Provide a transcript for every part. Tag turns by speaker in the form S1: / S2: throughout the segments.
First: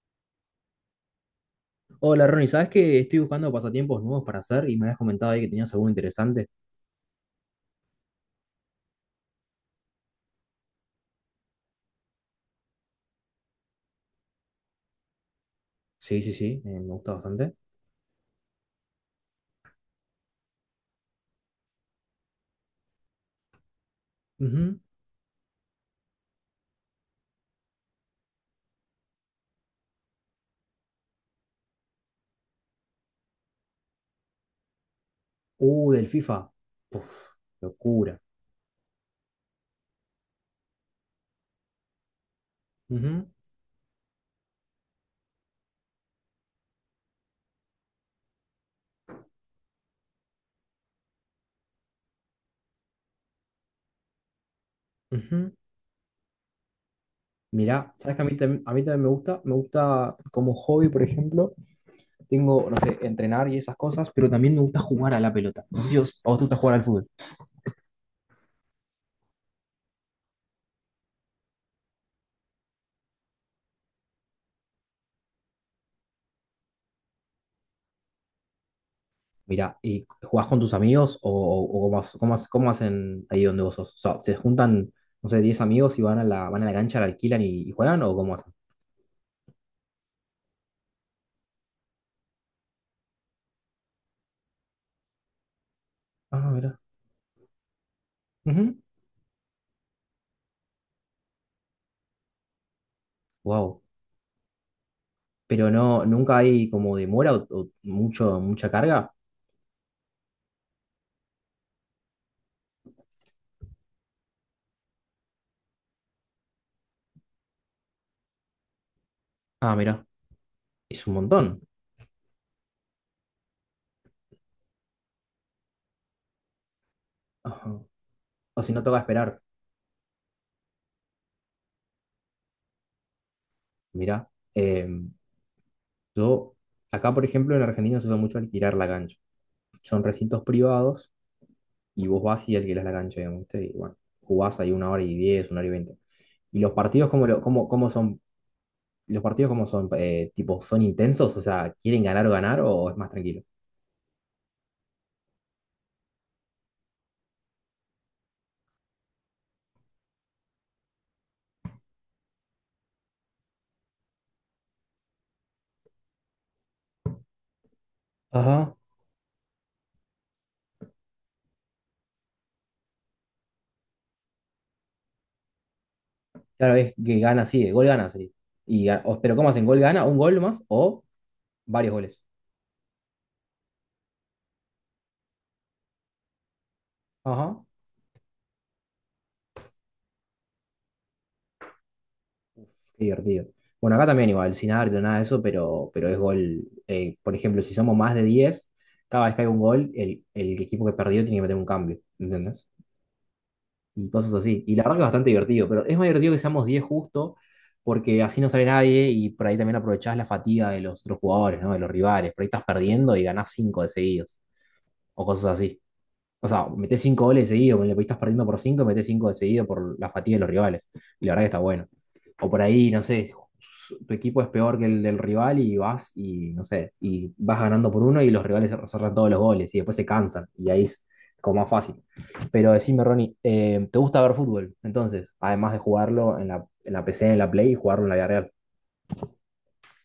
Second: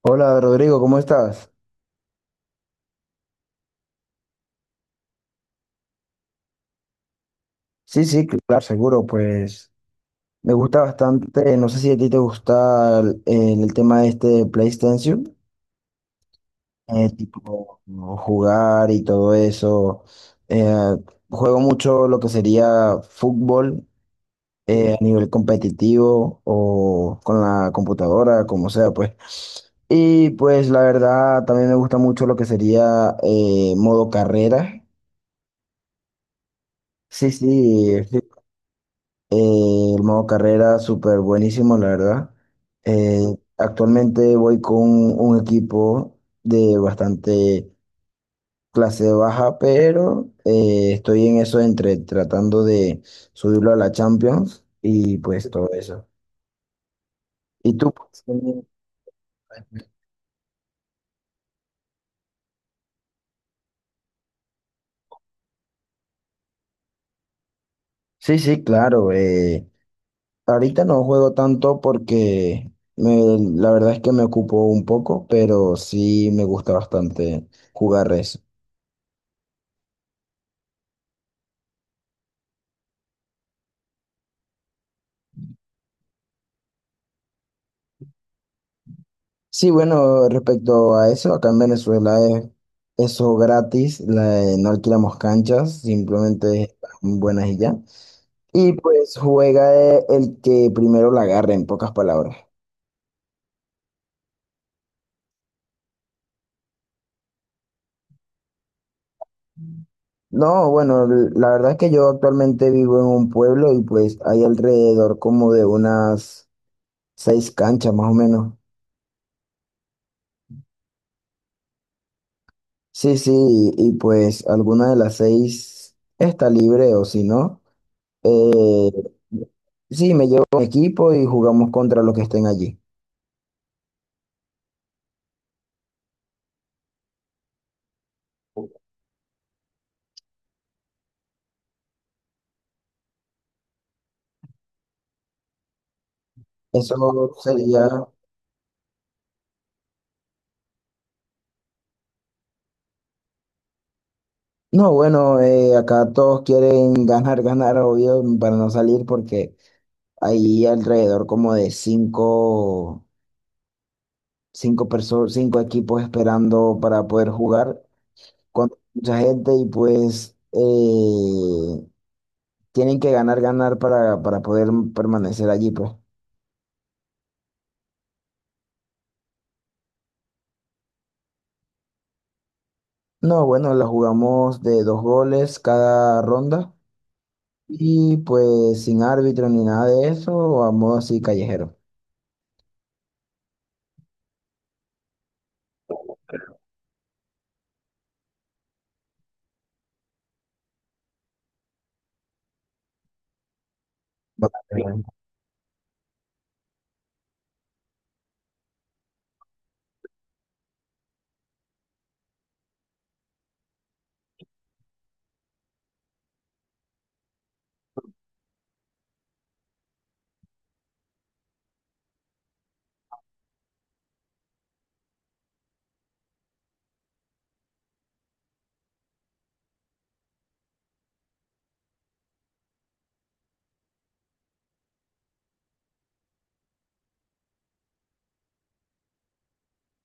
S1: Hola Rodrigo, ¿cómo estás?
S2: Hola Ronnie, ¿sabes que estoy buscando pasatiempos nuevos para hacer y me habías comentado ahí que tenías algo interesante?
S1: Sí, sí, claro, seguro, pues me gusta bastante, no sé si a ti te gusta el tema este de PlayStation,
S2: Sí, sí, sí, me gusta bastante.
S1: tipo ¿no? jugar y todo eso. Eh, Juego mucho lo que sería fútbol
S2: Ujú.
S1: a nivel competitivo o con la computadora, como sea, pues. Y pues la verdad, también me gusta mucho lo que sería modo carrera.
S2: Del FIFA. Puf,
S1: Sí, sí,
S2: locura.
S1: El modo carrera, súper buenísimo, la verdad. Eh,
S2: Ujú,
S1: Actualmente voy con un equipo de bastante clase baja, pero estoy en eso entre tratando de subirlo a la Champions y pues
S2: ujú.
S1: todo eso. ¿Y tú?
S2: Mirá, ¿sabes que
S1: ¿Pues,
S2: a mí,
S1: también?
S2: a mí también me gusta? Me gusta como hobby, por ejemplo, tengo, no sé, entrenar y esas cosas, pero también me gusta jugar a la pelota. No sé si a vos te gusta jugar al fútbol.
S1: Sí, sí, claro. Ahorita no juego tanto porque la verdad es que me ocupo un poco, pero sí me gusta bastante jugar eso.
S2: Mirá, ¿y jugás con tus amigos o cómo, cómo hacen ahí donde vos sos? O sea, ¿se juntan, no sé, 10 amigos y van a la cancha, la alquilan y juegan o cómo hacen?
S1: Sí, bueno, respecto a eso, acá en Venezuela es eso gratis, no alquilamos canchas,
S2: Ah,
S1: simplemente
S2: mira.
S1: están buenas y ya. Y pues juega el que primero la agarre, en pocas palabras.
S2: Wow. Pero no, nunca hay como demora o mucha carga.
S1: No, bueno, la verdad es que yo actualmente vivo en un pueblo y pues hay alrededor como de unas 6 canchas más o menos.
S2: Ah, mira. Es un montón.
S1: Sí, sí, y pues alguna de las 6 está libre o si no.
S2: Ajá. O si no
S1: Eh,
S2: toca esperar.
S1: sí, me llevo mi equipo y jugamos contra los que estén allí.
S2: Mira. em, yo, acá por ejemplo en Argentina se usa mucho alquilar la cancha. Son recintos privados y vos vas y alquilás la cancha, digamos, ¿viste? Y bueno, jugás ahí una hora y diez, una hora y veinte. ¿Y los
S1: Eso
S2: partidos cómo, cómo
S1: sería...
S2: son? ¿Los partidos cómo son? Tipo, ¿son intensos? O sea, ¿quieren ganar o ganar o es más tranquilo?
S1: No, bueno, acá todos quieren ganar, ganar, obvio, para no salir porque hay alrededor como de cinco personas, 5 equipos esperando para poder jugar con mucha gente y pues tienen que ganar, ganar para poder permanecer allí, pues.
S2: Claro, es que gana así, de gol gana así. Pero ¿cómo hacen? ¿Gol gana? ¿Un gol más? ¿O varios goles?
S1: No, bueno, la jugamos de 2 goles cada ronda.
S2: Ajá.
S1: Y pues sin árbitro ni nada de eso, a modo así callejero.
S2: Qué divertido. Bueno, acá también igual, sin árbitro, nada de eso, pero es gol. Por ejemplo, si somos más de 10 cada vez que hay un gol, el equipo que perdió tiene que meter un cambio, ¿entendés? Y cosas así.
S1: Bastante
S2: Y la verdad que
S1: bien.
S2: es bastante divertido, pero es más divertido que seamos 10 justo, porque así no sale nadie y por ahí también aprovechás la fatiga de los otros jugadores, ¿no? De los rivales. Por ahí estás perdiendo y ganás 5 de seguidos, o cosas así. O sea, metés cinco goles seguidos, le estás perdiendo por cinco, metés cinco de seguido por la fatiga de los rivales. Y la verdad que está bueno. O por ahí, no sé, tu equipo es peor que el del rival y vas y, no sé, y vas ganando por uno y los rivales cerran todos los goles y después se cansan y ahí es como más fácil. Pero decime, Ronnie, ¿te gusta ver fútbol? Entonces, además de jugarlo en la PC, en la Play y jugarlo en la vida real.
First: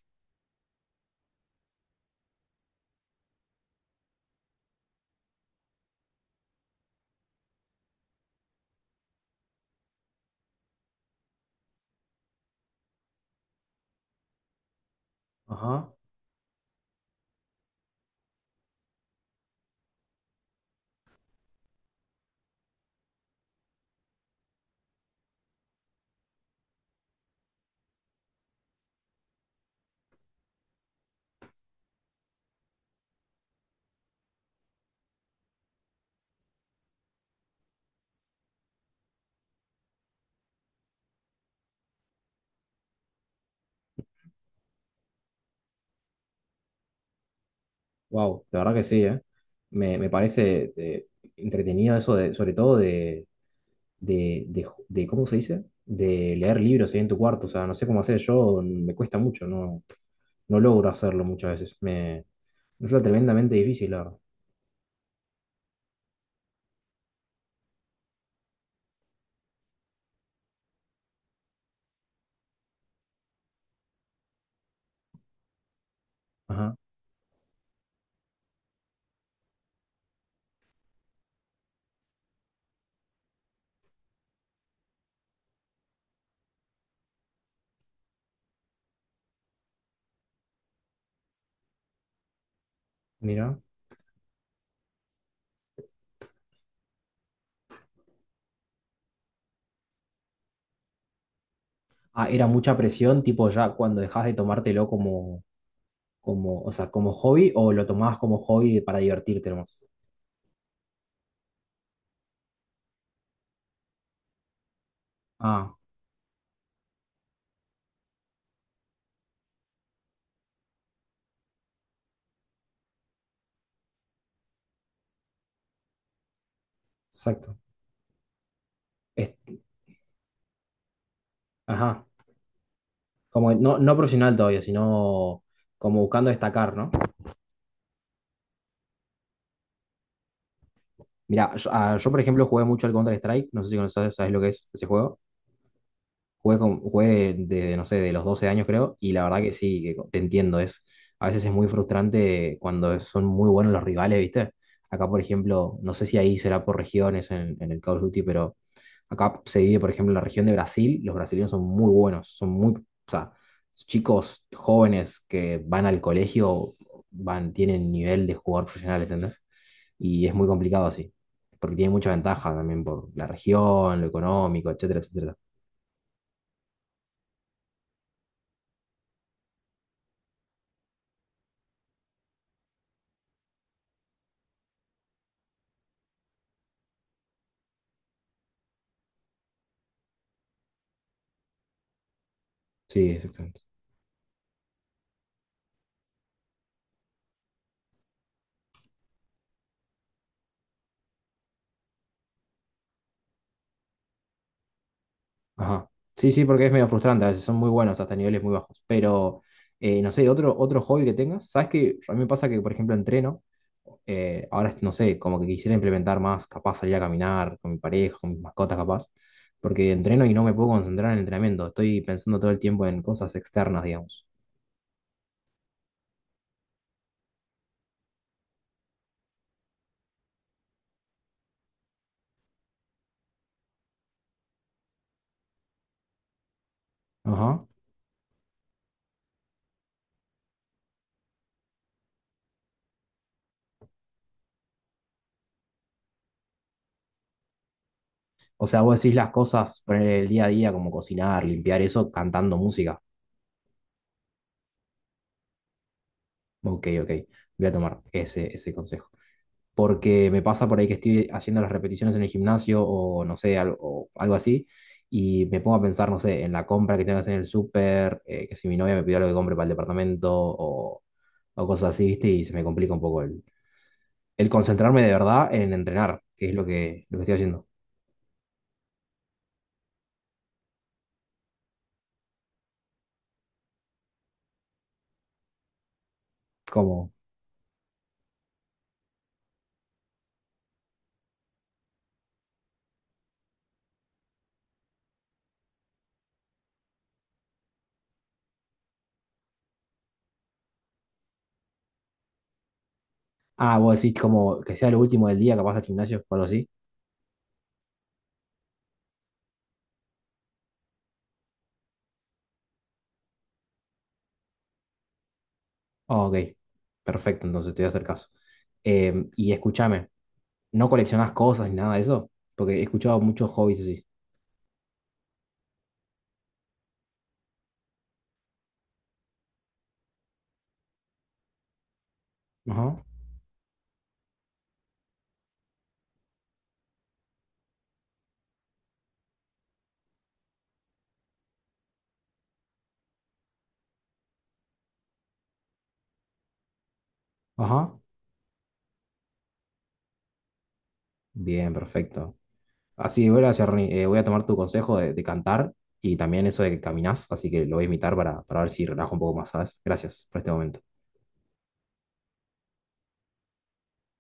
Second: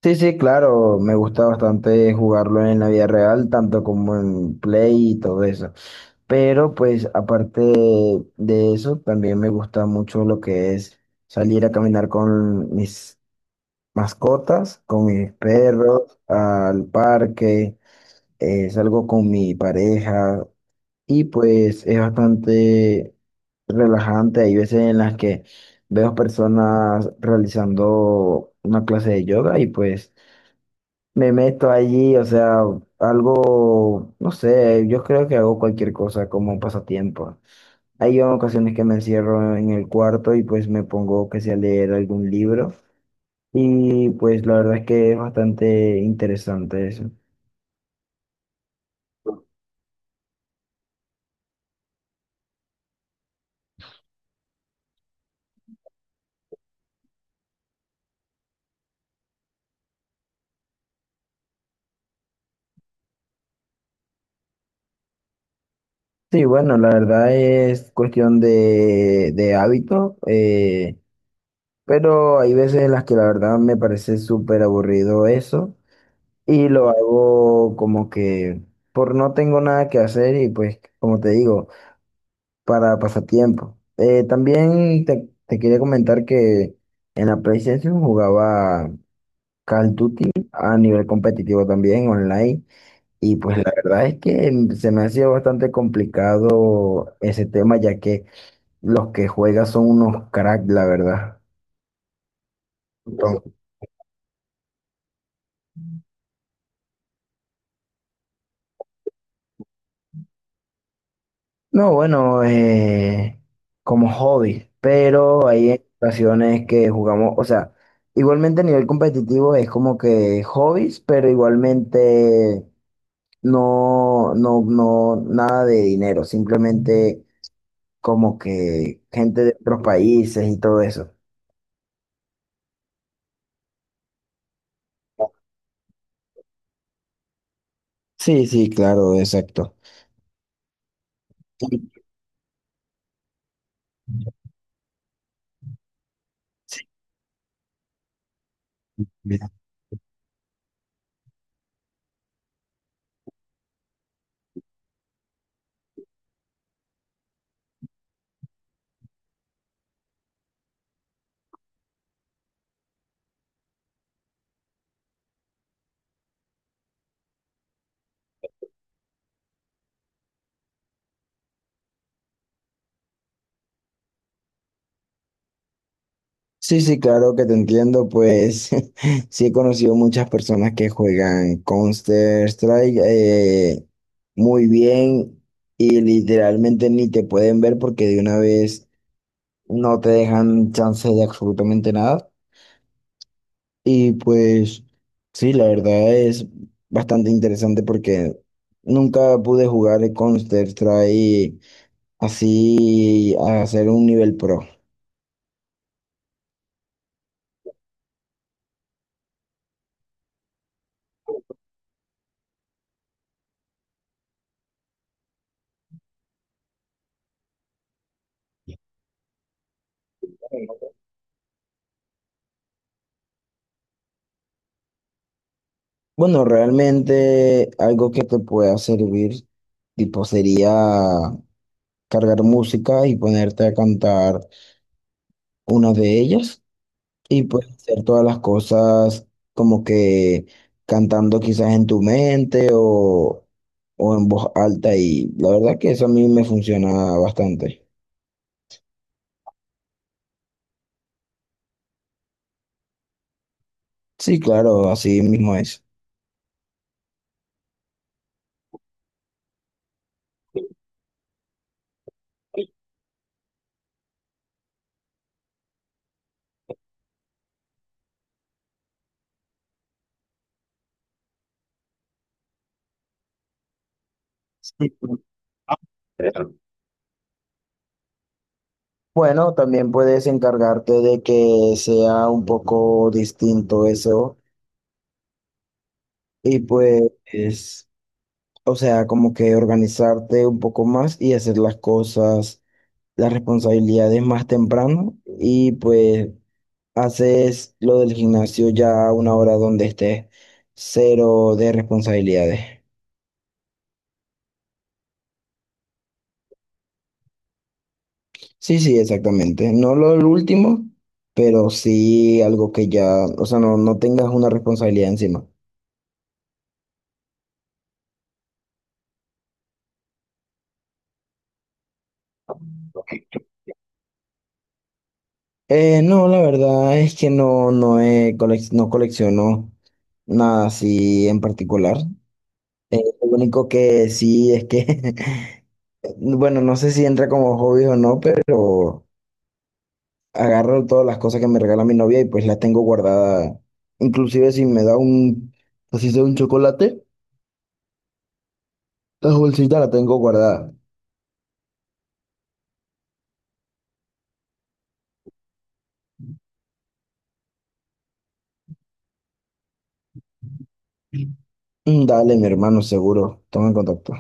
S1: Sí, sí, claro, me gusta bastante jugarlo en la vida real, tanto como en Play y todo eso. Pero pues aparte de eso, también me gusta mucho lo que es salir a caminar con mis mascotas, con mis
S2: Ajá,
S1: perros, al parque, salgo con mi pareja, y pues es bastante relajante. Hay veces en las que veo personas realizando una clase de yoga y pues me meto allí, o sea, algo, no sé, yo creo que hago cualquier cosa como un pasatiempo. Hay ocasiones que me encierro en el cuarto y pues me pongo que sea a leer algún libro y pues la verdad es que es bastante interesante eso.
S2: wow, la verdad que sí, ¿eh? Me parece entretenido eso, de, sobre todo de ¿cómo se dice? De leer libros ahí en tu cuarto. O sea, no sé cómo hacer yo, me cuesta mucho, no, no logro hacerlo muchas veces. Me resulta tremendamente difícil, la verdad.
S1: Sí, bueno, la verdad es cuestión de hábito. Pero hay veces en las que la verdad me parece súper aburrido eso y
S2: Ajá,
S1: lo hago como que por no tengo nada que hacer y pues como te digo, para pasatiempo. También te quería comentar que en la PlayStation jugaba Call of Duty a nivel competitivo también online y pues
S2: mira.
S1: la verdad es que se me ha sido bastante complicado ese tema ya que los que juegan son unos cracks, la verdad.
S2: Ah, era mucha presión, tipo ya cuando dejas de tomártelo como, o sea, como hobby o lo tomabas como hobby para divertirte nomás.
S1: No, bueno, como hobby, pero
S2: Ah,
S1: hay ocasiones que jugamos, o sea, igualmente a nivel competitivo es como que hobbies, pero igualmente no, nada de dinero, simplemente
S2: exacto.
S1: como que
S2: Es-
S1: gente de otros países y todo eso.
S2: ajá. Como no, no profesional todavía, sino como buscando destacar, ¿no?
S1: Sí, sí, claro, exacto.
S2: Mira, yo, por ejemplo jugué mucho al Counter-Strike, no sé si conoces, sabes lo que es ese juego. Jugué, con-
S1: Sí,
S2: jugué de, no sé, de los 12 años creo, y la verdad que sí, que te entiendo, a veces es muy frustrante cuando son muy buenos los rivales, ¿viste? Acá, por ejemplo, no sé si ahí será por regiones en el Call of Duty, pero acá se divide, por ejemplo, en la región de Brasil, los brasileños son muy buenos, son muy, o sea, chicos jóvenes que van al colegio, van, tienen nivel de jugador profesional, ¿entendés? Y es muy complicado así, porque tiene mucha ventaja también por la región, lo económico, etcétera, etcétera.
S1: sí, sí, claro que te entiendo, pues sí he conocido muchas personas que juegan Counter-Strike muy bien y literalmente ni te pueden ver porque de una vez no te dejan chance de absolutamente nada.
S2: Sí, exacto.
S1: Y pues sí, la verdad es bastante interesante porque nunca pude jugar Counter-Strike así a hacer un nivel pro.
S2: Ajá. Sí, sí, porque es medio frustrante, a veces son muy buenos hasta niveles muy bajos. Pero, no sé, otro, otro hobby que tengas, ¿sabes qué? A mí me pasa que, por ejemplo, entreno, ahora, no sé, como que quisiera implementar más, capaz salir a caminar con mi pareja, con mis mascotas, capaz, porque entreno y no me puedo concentrar en el entrenamiento, estoy pensando todo el tiempo en cosas externas, digamos.
S1: Bueno, realmente algo que te pueda servir, tipo, sería cargar música y ponerte a cantar una de ellas y
S2: Ajá.
S1: pues hacer todas las cosas como que cantando quizás en tu mente o en voz alta y la verdad que eso a mí me funciona bastante.
S2: O sea, vos decís las cosas, poner el día a día, como cocinar, limpiar eso, cantando música.
S1: Sí, claro, así mismo es.
S2: Ok, ok, voy a tomar ese, ese consejo. Porque me pasa por ahí que estoy haciendo las repeticiones en el gimnasio o no sé, algo, o algo así, y me pongo a pensar, no sé, en la compra que tengo que hacer en el súper, que si mi novia me pidió algo que compre para el departamento o cosas así, ¿viste? Y se me complica un poco el concentrarme de verdad en entrenar, que es lo que estoy haciendo.
S1: Bueno, también puedes encargarte de que sea un poco distinto eso y
S2: Como,
S1: pues... O sea, como que organizarte un poco más y hacer las cosas, las responsabilidades más temprano y pues haces lo del gimnasio ya a una hora donde estés cero de responsabilidades.
S2: vos decís como que sea lo último del día, capaz al gimnasio o algo así.
S1: Sí, sí, exactamente. No lo el último, pero sí algo que ya, o sea, no tengas una responsabilidad encima.
S2: Ah, ok, perfecto, entonces te voy a hacer caso. Y escúchame, ¿no coleccionás cosas ni nada de eso? Porque he
S1: Ok.
S2: escuchado muchos hobbies así.
S1: No, la verdad es que no colecciono nada así en particular.
S2: Ajá.
S1: Lo único que sí es que, bueno, no sé si entra como hobby o no, pero agarro todas las cosas que me regala mi novia y pues las tengo guardadas. Inclusive si me da un, así sea un chocolate,
S2: Ajá.
S1: la bolsita la tengo guardada.
S2: Bien, perfecto. Así, voy a tomar tu consejo de cantar y también eso de que caminás, así que lo voy a imitar para ver si relajo un poco más, ¿sabes? Gracias por este momento.
S1: Mm, dale, mi hermano, seguro. Toma en contacto.